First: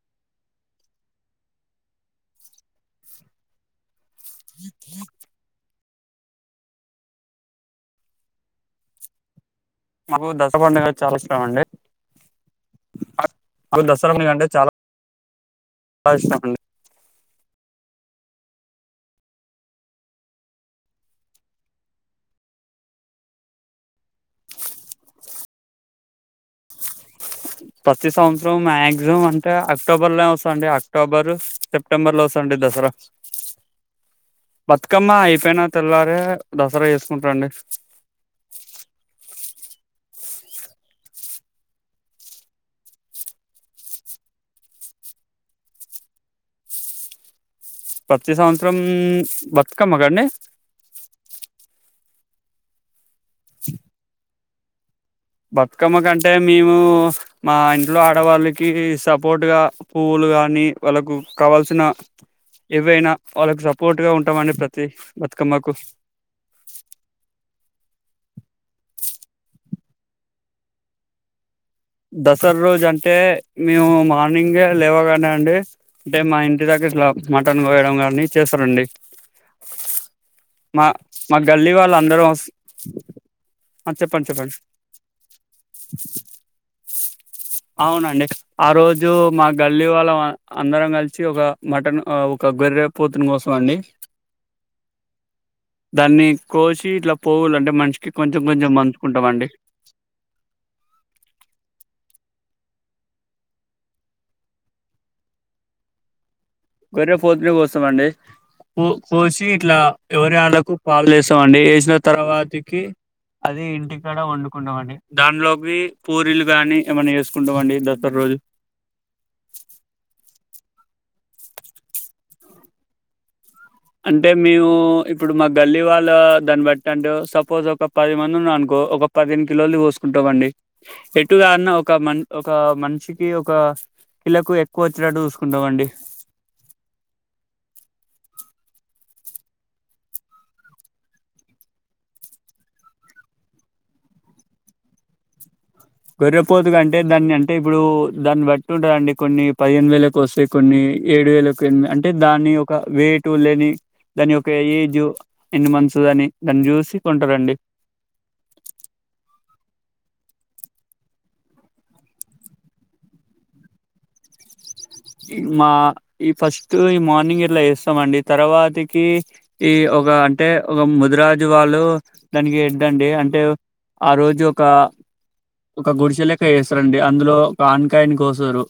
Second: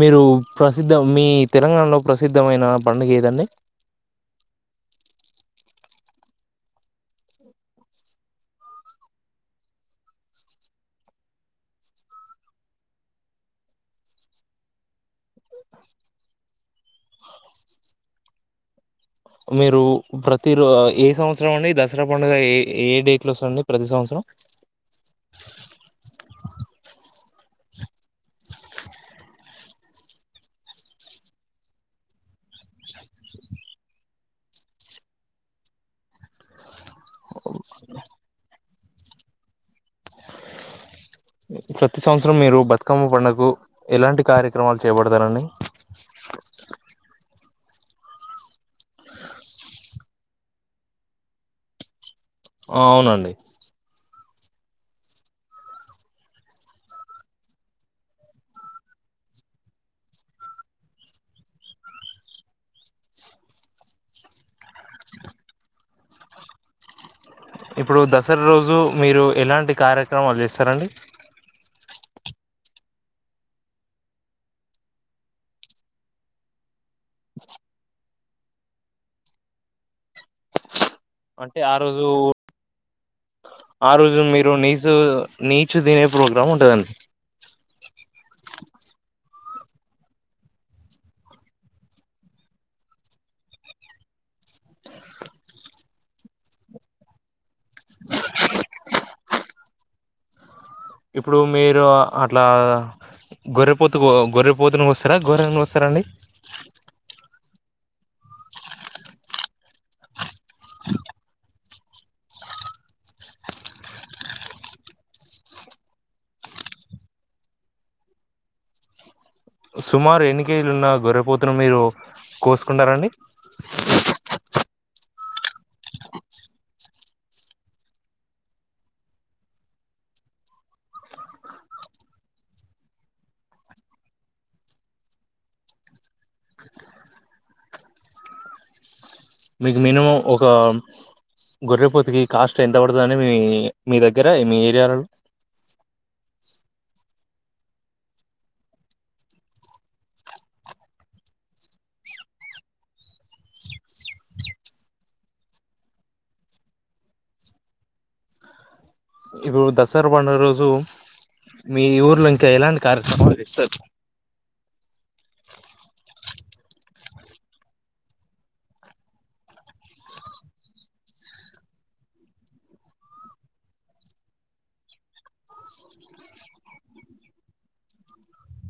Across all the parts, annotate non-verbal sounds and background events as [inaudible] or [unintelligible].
మీరు ప్రసిద్ధ మీ తెలంగాణలో ప్రసిద్ధమైన పండుగ ఏదండి [unintelligible] మాకు దస పండుగ చాలా ఇష్టం అండి మాకు దసరా పండుగ అంటే చాలా ఇష్టం అండి మీరు ప్రతి ర ఏ సంవత్సరం అండి దసరా పండుగ ఏ ఏ డేట్ లో వస్తది ప్రతి సంవత్సరం ప్రతి సంవత్సరం మాక్సిమం అంటే అక్టోబర్ లో వస్తఅండి అక్టోబరు సెప్టెంబర్ లో వస్తుండి దసరా బతుకమ్మ అయిపోయిన తెల్లారే దసరా చెస్ కుంట అండి ప్రతి సంవత్సరం మీరు బతుకమ్మ పడుకు ఎలాంటి కార్యక్రమాలు చేబడతారండి ప్రతి సంవత్సరం బతుకమ్మక అండి ఆహ్ అవునండి [unintelligible] బతుకమ్మ కంటే మేము మా ఇంట్లో ఆడవాళ్ళకి సపోర్ట్గా పువ్వులు కానీ వాళ్ళకు కావాల్సిన ఏవైనా వాళ్ళకి సపోర్ట్ గా ఉంటామండి ప్రతి బతుకమ్మకు ఇప్పుడు దసరా రోజు మీరు ఎలాంటి కార్యక్రమాలు చేస్తారంండి దసరా రోజు అంటే మేము మార్నింగే లేవగానే అండి అంటే మా ఇంటి దగ్గర ఇట్లా మటన్ కోయడం కానీ చేస్తారండి మా మా గల్లీ వాళ్ళ అందరూ [unintelligible] ఆహ్ రోజు చెప్పండి మీరు చెప్పండి నీసు నీచు తినే ప్రోగ్రాం ఉంట అవునండి ఆహ్ రోజు మాక్ గల్లీ వాళ్ళం అందరం కలిసి ఒక మటన్ ఒక గొర్రె పూతును కోసం అండి దాన్ని కోసి ఇట్లా పోవులు అంటే మనిషికి కొంచం కొంచెం మం ఉంటమండి ఇప్పుడు మీరు అట్లా గొర్రెపోతు గొర్రెపోతుని కోస్తారా గొర్రెనీ కోస్తారా అండి గొర్రెపోతు నీ కోస్తామ అండి కో కోసి ఇట్లా ఎవరి వాళ్ళకు పాలు వేస్తామండి వేసిన తర్వాతికి అది ఇంటికాడ వండుకుంటాం అండి దాంట్లోకి పూరీలు గాని ఏమన్నా చేసుకుంటాం అండి దసరా రోజు సుమారు ఎన్నికేజులు ఉన్న గొర్రెపోతును మీరు కోసుకుంటారండి అంటే మేము ఇప్పుడు మా గల్లీ వాళ్ళ దాన్ని బట్టి అంటే సపోజ్ ఒక పది మంది ఉన్నా అనుకో ఒక పదిను కిలోలు కోసుకుంటాండి ఎటుగాదన్న ఒక మ ఒక మనిషికి ఒక కిలకు ఎక్కువ వచ్చినట్టు చూసుకుంటామండి మీకు మినిమం ఒక గొర్రెపోతికి కాస్ట్ ఎంత పడుతుందని మీ మీ దగ్గర మీ ఏరియాలలో గొర్రపోతు అంటే దాన్ని అంటే ఇప్పుడు దాన్ని బట్టి ఉంటాదేన్ డి కొన్ని పదిహేను వేలకు వస్తే కొన్ని ఏడు వేలకు ఎ అంటే దాన్ని ఒక వయిటు లేని దాని య ఒక ఏజ్ ఎన్ని మంత్స్ ఆన్ని దాన్ని చూసి కొంటారండి ఇప్పుడు దసరా పండుగా రోజు మీ ఊర్లో ఇంకా ఎలాంటి కార్యక్రమాలు చేస్తారు మా ఈ ఫస్ట్ ఈ మార్నింగ్ ఇట్లా చేస్తాం అండి తర్వాతికి ఈ ఒక అంటే ఒక ముదురాజు వాళ్ళు దానికి ఇద్దండి అంటే ఆహ్ రోజు ఒక ఒక గుడిసెలెక్క వేస్తారండి అందులో ఒక ఆన్కాయని కోస్తారు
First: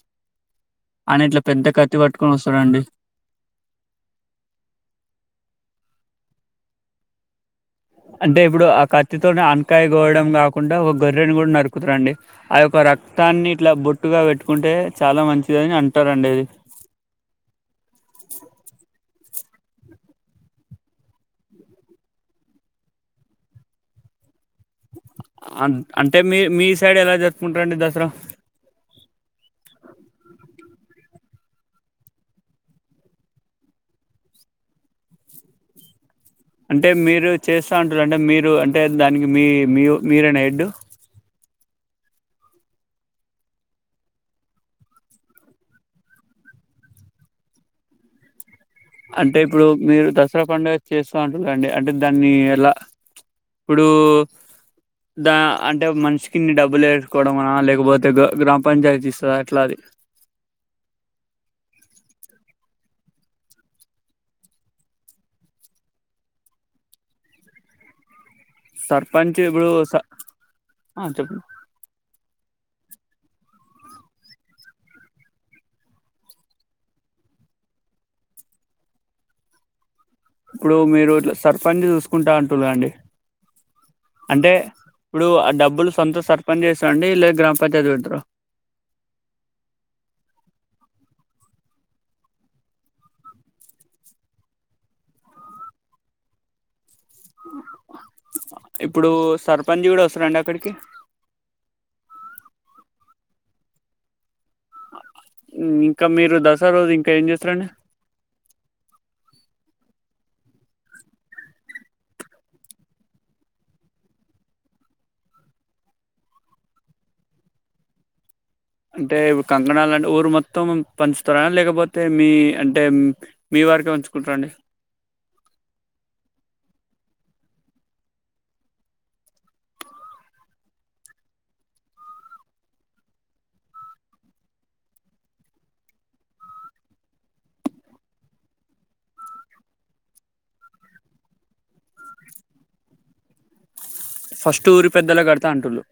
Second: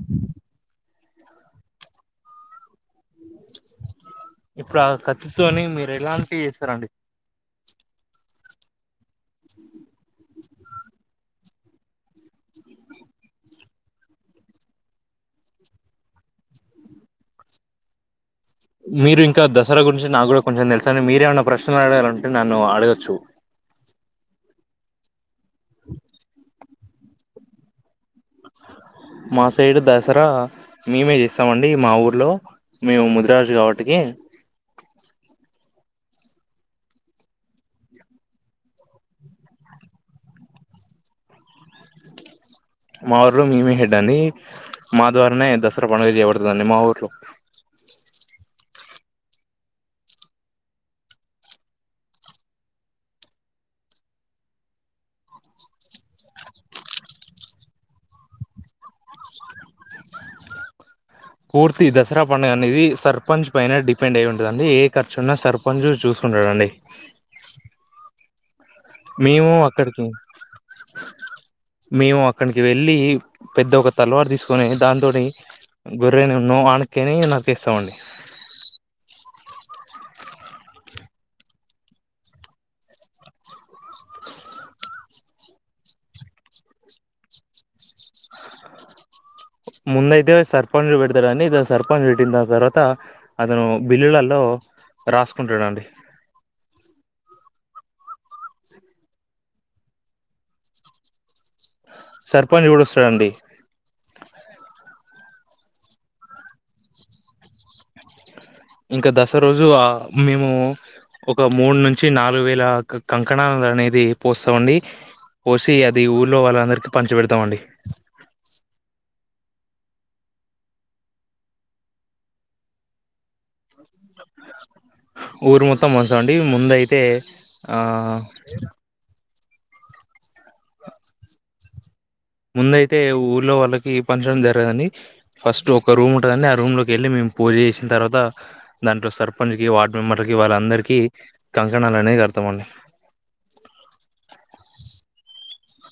అయినా ఇట్లా పెద్ద కత్తి పట్టుకొని వస్తాడండి ఇప్పుడు ఆహ్ కత్తి తోని మీరు ఎలాంటివి చేస్తారండి అంటే ఇప్పుడు ఆహ్ కత్తితోనే ఆన్ కాయ గోవడం కాకుండా ఒ గొర్రెని కూడా నరుక్ కు తరండి ఆ యొక్క రక్తాన్ని ఇట్లా బొట్టుగా పెట్టుకుంటే చాలా మంచిది అని అంటారండి అది మీరు ఇంకా దసరా గురించి నాకు కూడా కొంచెం తెలుసండి మీరేమైనా ప్రశ్నలు అడగాలంటే నన్ను అడగొచ్చు అ అంటే మీ మీ స్ సైడ్ ఎలా జరుపుకుంటరండి దసరా మా సైడ్ దసరా మేమే చేస్తామండి మా ఊర్లో మేము ముదురాజు కాబట్టికి అంటే మీరు చేస్తా ఉంటారు అంటే మీరు అంటే దానికి మీ మీ మీరనా హెడ్డు మా ఊర్లో మేమే హెడ్ అండి మా ద్వారానే దసరా పండుగ చేయబడుతుందండి మా ఊర్లో అంటే ఇప్పుడు మీరు దసరా పండుగ చేస్త ఉంటారండి అంటే దాన్ని ఎలా ఇప్పుడు దా అంటే మనిషికిిన్ని డబ్బులు వేసుకోవడమా లేకపోతే గ్రామ పంచాయతీ ఇస్తదా ఎట్లా అది పూర్తి దసరా పండుగ అనేది సర్పంచ్ పైన డిపెండ్ అయి ఉంటందిండి ఏ ఖర్చు ఉన్నా సర్పంచ్ చూసుకుంటాడండి సర్పంచ్ మేము ఇప్పుడు అక్కడికి స- ఆ, చెప్పండి మేము అక్కనికి ఇ వెళ్ళి పెద్ద ఒక తలవారు తీసుకొని దానితోటి గొర్రెని ఉన్నో ఆనకని నకేస్తమండి ఇప్పుడు మీరు ఇట్లా సర్పంచ్ చూసుకుంటా అంటుర్రు అండి అంటే ఇప్పుడు ఆ డబ్బులు సొంత సర్పంచ్ ఇస్తారాండి లేదా గ్రామ పంచాయతీ పెడతారు ముందయితే సర్పంచ్ పెడతాడండి త సర్పంచ్ పెట్టిన తర్వాత అతను బిల్లులల్లో రాసుకుంటాడండి ఇప్పుడు సర్పంచ్ కూడా వస్తరండి అక్కడికి సర్పంచ్ కూడా వస్తడండి మ్ ఇంకా మీరు దసర రోజు ఇంకా ఏం చేస్తరండి ఇంకా దసరోజు మేము ఒక మూడు నుంచి నాలుగు వేల కంకణాల అనేది పోస్తమండి పోసి అది ఊర్లో వాళ్ళందరికి పంచి పెడతాం అండి అంటే కంకణాల అంటే ఊరు మొత్తం పంచుతార లేకపోతే మీ అంటే మీ వారికే ఉంచుకుంటరండి ఊరు మొత్తం పంచం అండి ముందయితే ఆ అ ముందయితే ఊర్లో వాళ్ళకి పంచడం జరగదండి ఫస్ట్ ఒక రూమ్ ఉంటదండి ఆ రూమ్ లోకి వెళ్ళి మేము పూజ చేసిన తర్వాత దాంట్లో సర్పంచ్ కి వార్డ్ మెంబర్లకి వాళ్ళందరికీ కంకణాలు అనేవి కడ్తంఅండి ఫస్ట్ ఊరి పెద్దలకడత అంటుల్లు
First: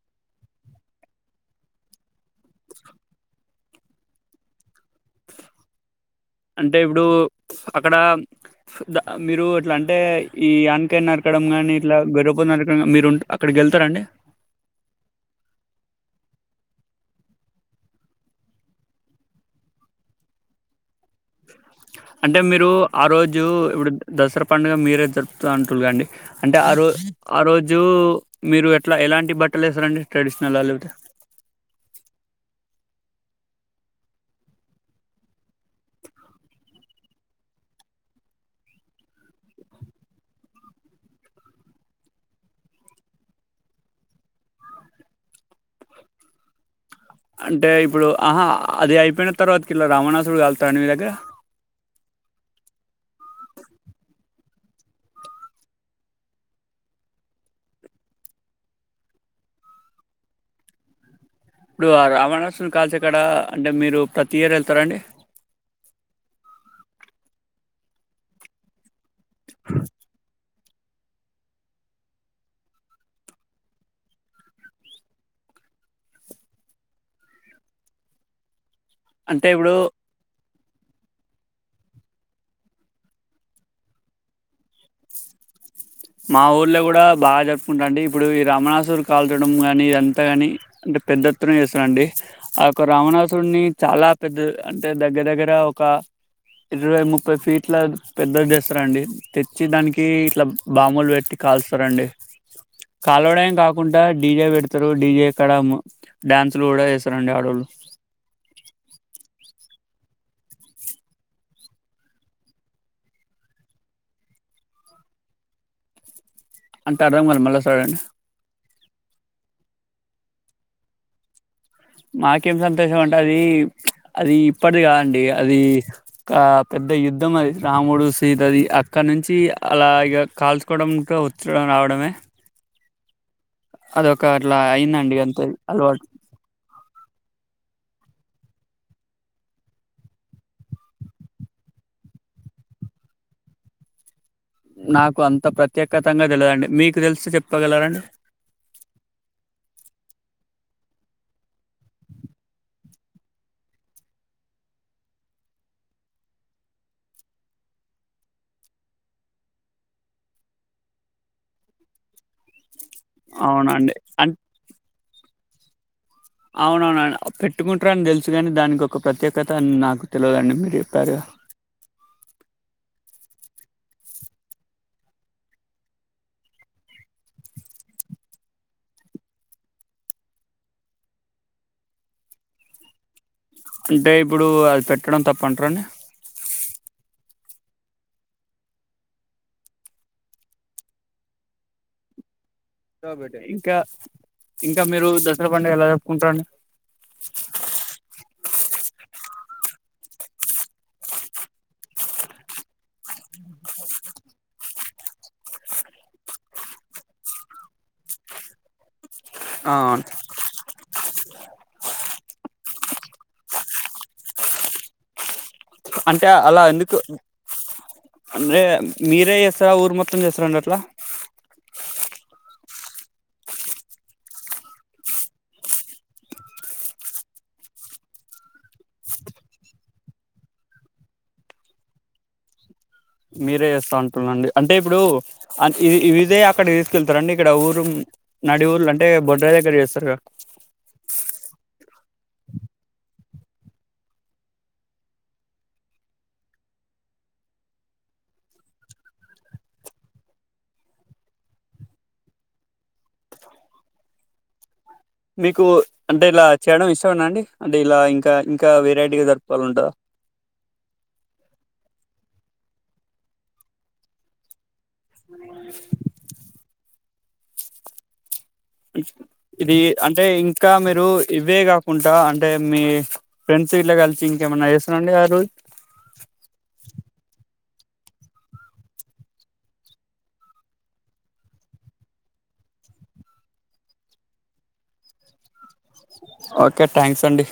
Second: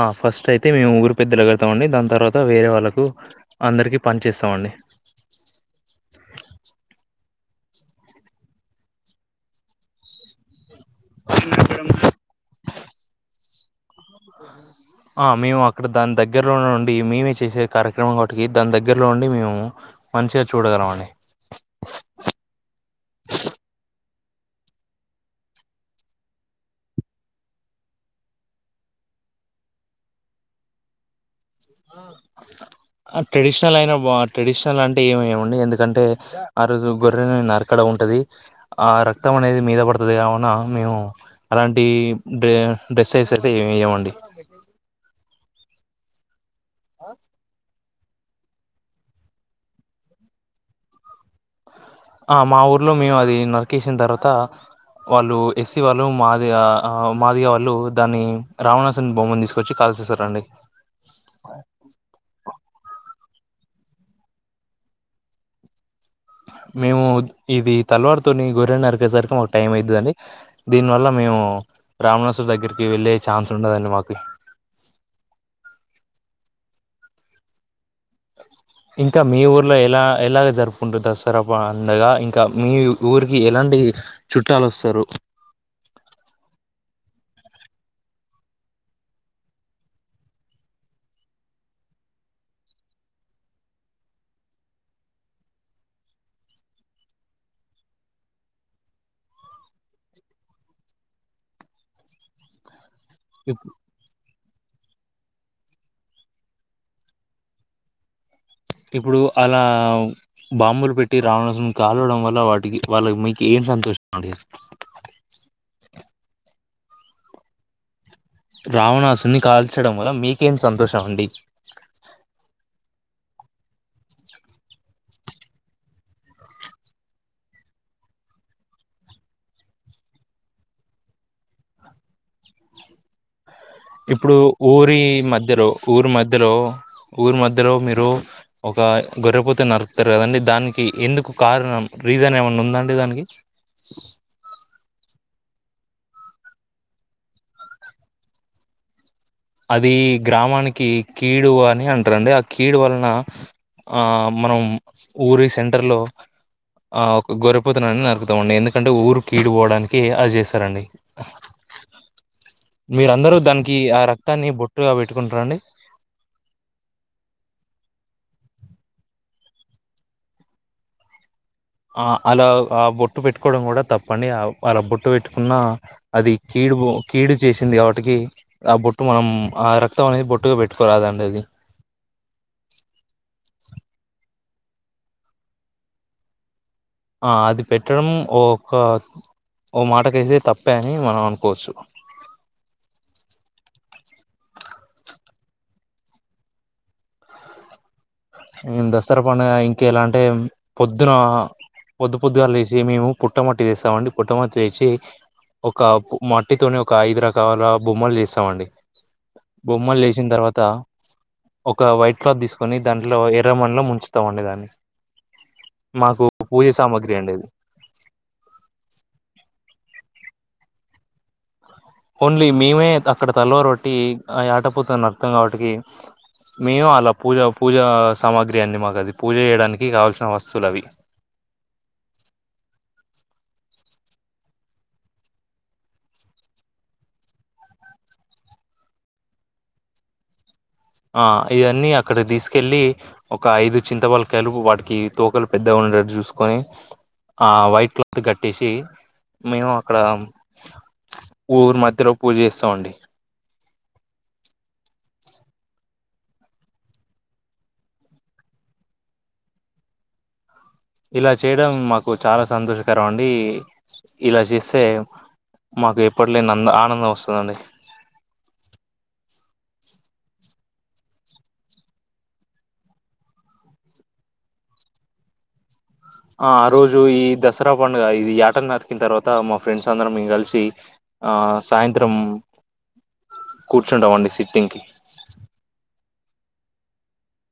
ఆ ఫస్ట్ అయితే మేము ఊరు పెద్దలకడతాం అండి దాని తర్వాత వేరే వాళ్ళకు అందరికీ పనిచిస్తామండి అంటే ఇప్పుడు అక్కడ ద మీరు ఎట్లా అంటే ఈ అ నరకడంగాని ఇట్లా గరుపుత్ నర్ మ్ మీరుంట అక్కడికి వెళ్తరండి ఆ మేము అక్కడ దాని దగ్గరలోనుండి మేమే చేసే కార్యక్రమం కాబట్టి దాని దగ్గరలో ఉండి మేము మంచిగా చూడగలం అండి అంటే మీరు ఆ రోజు ఇప్పుడు దసరా పండుగ మీరే జరుపుత అంటుర్రు కాండి అంటే ఆ రో ఆ రోజు మీరు ఎట్లా ఎలాంటి బట్టలు వేస్తారండి ట్రెడిషనల్ లేకపోతే ట్రెడిషనల్ అయిన బా ట్రెడిషనల్ అంటే ఏమిమండి ఎందుకంటే ఆ రోజు గొర్రెని నరకడం ఉంటుంది ఆ రక్తం అనేది మీద పడుతది కావున మేము అలాంటి డ డ్రెసస్ అయితే ఏమేయమండి అంటే ఇప్ ఇప్పుడు ఆహా అది అయిపోయిన తర్వాతకి ఇలా రామణాసురున్ని కాళ్తారండీ మీ దగ్గర ఆ మా ఊర్లో మేము అది నరికేసిన తర్వాత వాళ్ళు ఎస్సీ వాళ్ళు మాదిగ మాదిగ వాళ్ళు దాన్ని రావణాసుని బొమ్మను తీసుకొచ్చి కాల్ చేస్తారండి ఇప్పుడు రవాణాసున్ని కాల్చేకాడ అంటే మీరు ప్రతి ఇయర్ వెళ్తారా అండి మేము ఇది తలవారుతోని గొర్రె నరికేసరికి మాకు టైం అవుతుందండి దీనివల్ల మేము రామాణసుని దగ్గరికి వెళ్ళే ఛాన్స్ ఉండదండి మాకు ఇంకా మీ అంటే ఇప్పుడు ఊర్లో ఎలా ఎలాగ జరుపు కుంటూ దసరా పండగా ఇంకా మీ ఊరికి ఎలాంటి చుట్టాలు వస్తారు మా ఊర్లో కూడా బాగా జరుపుకుంటరండి ఇప్పుడు ఈ రామణాసురు కాల్చడం కానీ ఇదంతా కాని అంటే పెద్ద ఎత్తున చేస్తారండి యొక్క రామణాసురుని చాలా పెద్ద అంటే దగ్గర దగ్గర ఒక ఇరవై ముప్పై ఫీట్ల పెద్దది చేస్తారండి తెచ్చి దానికి ఇట్ల బాంబులు పెట్టి కాలుస్తారండి కాలవడం కాకుండా డీజే పెడుత్ తురు డీజే కాడా మ్ డ్యాన్సు లు కూడా చేస్సరండి ఆడోళ్ళు ఇప్పుడు అలా బాంబులు పెట్టి రావాణసం కాలవడం వల్ల వాటికి వాళ్ళ మీకు ఏం సంతోషం అండి. అంత అర్ధం గాల మళ్ళ సారి అను రావణాసుని కాల్చడం వల్ల మీకేం సంతోషం అండి తోషం అంటే అది ప్చ్ అది ఇప్పటిది కాదండి, అది ఒక పెద్ద యుద్ధం అది రాముడు సీతది అక్కనుంచి అలా ఇగ కాల్చుకోవడం ఇంక వచ్చుడు రావడమే, అదొక ఇప్పుడు అట్లా ఊరి అయిందండి అంతే మధ్యలో అలవాటు ఊరు మధ్యలో ఊరి మధ్ మధ్యలో మీరు ఒక గొర్రెపోతే నరుకుతారు కదండి దానికి ఎందుకు కారణం రీజన్ ఏమైనా ఉందాండి దానికి నాకు అంత ప్రత్యేకతంగా తెలియదండి మీకు తెలిసి చెప్పగలరండి అది గ్రామానికి కీడు అని అంటారండి, ఆ కీడు వలన ఆ మనం ఊరి సెంటర్ లో ఆ ఒక గొర్రిపోతునని నరుకుతారండి ఎందుకంటే ఊరు కీడు పోవడానికి అది చేస్తారండి. మీరు అందరూ దానికి అవునండి ఆ ర అంటే ని బొట్టుగా పెట్టుకుంటారండి అవును అవును పెట్టుకుంటారని తెలుసు కాని దానికి ఒక ప్రత్యేకత అని నాకు తెలువదండి మీరు చెప్పారు. ఆ అలా ఆ బొట్టు పెట్టుకోవడం కూడా తప్పని ఆ అలా బొట్టు పెట్టుకున్న అది కీడు కీడు చేసింది, కావట్టికి ఆ బొట్టు మనం ఆ రక్తం అనేది బొట్టుగా పెట్టుకోరాదండి అది అంటే ఇప్పుడు అది పెట్టడం తప్పంటార అండి ఆ అది పెట్టడం ఓక్క ఓ మాటకైతే తప్పే అని మనం అనుకోవచ్చు ఇంకా ఇంకా మీరు దసరా పండుగ ఎలా జరపుకుంటారండి మేం దస్సర పండుగ ఇంకెలా అంటే పొద్దున పొద్దు పొద్దుగాల్ లేసి మేము పుట్టమట్టి చేస్సామండి, పుట్ట మట్టి తెని ఒక మట్టితోని ఒక ఐదు రకాల బొమ్మలు చేస్సామండి. ఆ బొమ్మల్ చేసిన తరువాత ఒక వైట్ క్లాత్ తీసుకొని దాని లో ఎర్రమన్నిలో ముంచుతామండి దాన్ని మాకు అంటే అలా పూజ ఎందుకు సామాగ్రి అండి అది అంటే మీరే తా ఊరు మొత్తం చేస్తారండి అట్లా ఓన్లీ మేమే అక్కడ తలవరొట్టి ఆటపోతున్న అర్థం కాబట్టి, మేము అలా పూజ పూజ సామాగ్రి అడి మాకు అది పూజ చేయడానికి కావాల్సిన వస్తువులు అవి, మీరే చేస్తా అంటున్నాండి అంటే ఇప్పుడు ఇదే అక్కడకి తీసుకెళ్తారండి ఇక్కడ ఊరు నడి ఊర్లు అంటే బొడ్రాయి దగ్గర జేస్తరుగా, ఆ ఇదన్నీ అక్కడ తీసుకెళ్ళి ఒక ఐదు చింతపలకాయలుపు వాటికి తోకలు పెద్దగా ఉండేట్టు చూసుకొని ఆ వైట్ క్లాత్ కట్టేసి మేము అక్కడ ఊరు మధ్యలో పూజ చేస్తాం అండి, మీకు అంటే ఇలా చేయడం ఇష్టమేనా అండి అంటే ఇలా ఇంకా ఇంకా వెరైటీగా జరిపాల అంటారా. ఇలా చేయడం మాకు చాలా సంతోషకరం అండి ఇలా చేస్ తే మాకు ఎప్పట్ లేని అ ఆనందం వస్ చుండి ఇది అంటే ఇంకా మీరు ఇవే కాకుండా అంటే మీ ఫ్రెండ్స్ ఇట్లా కలిసి ఇంకేమన్నా చేస్తున్నాండి ఆ రోజ్ తర పండుగ ఇది ఏట నతికిన తర్వాత మా ఫ్రెండ్స్ అందరం మేము కలిసి సాయంత్రం కూర్చుంటం అండి సిట్టింగ్ కి ఓకే థ్యాంక్స్ అండి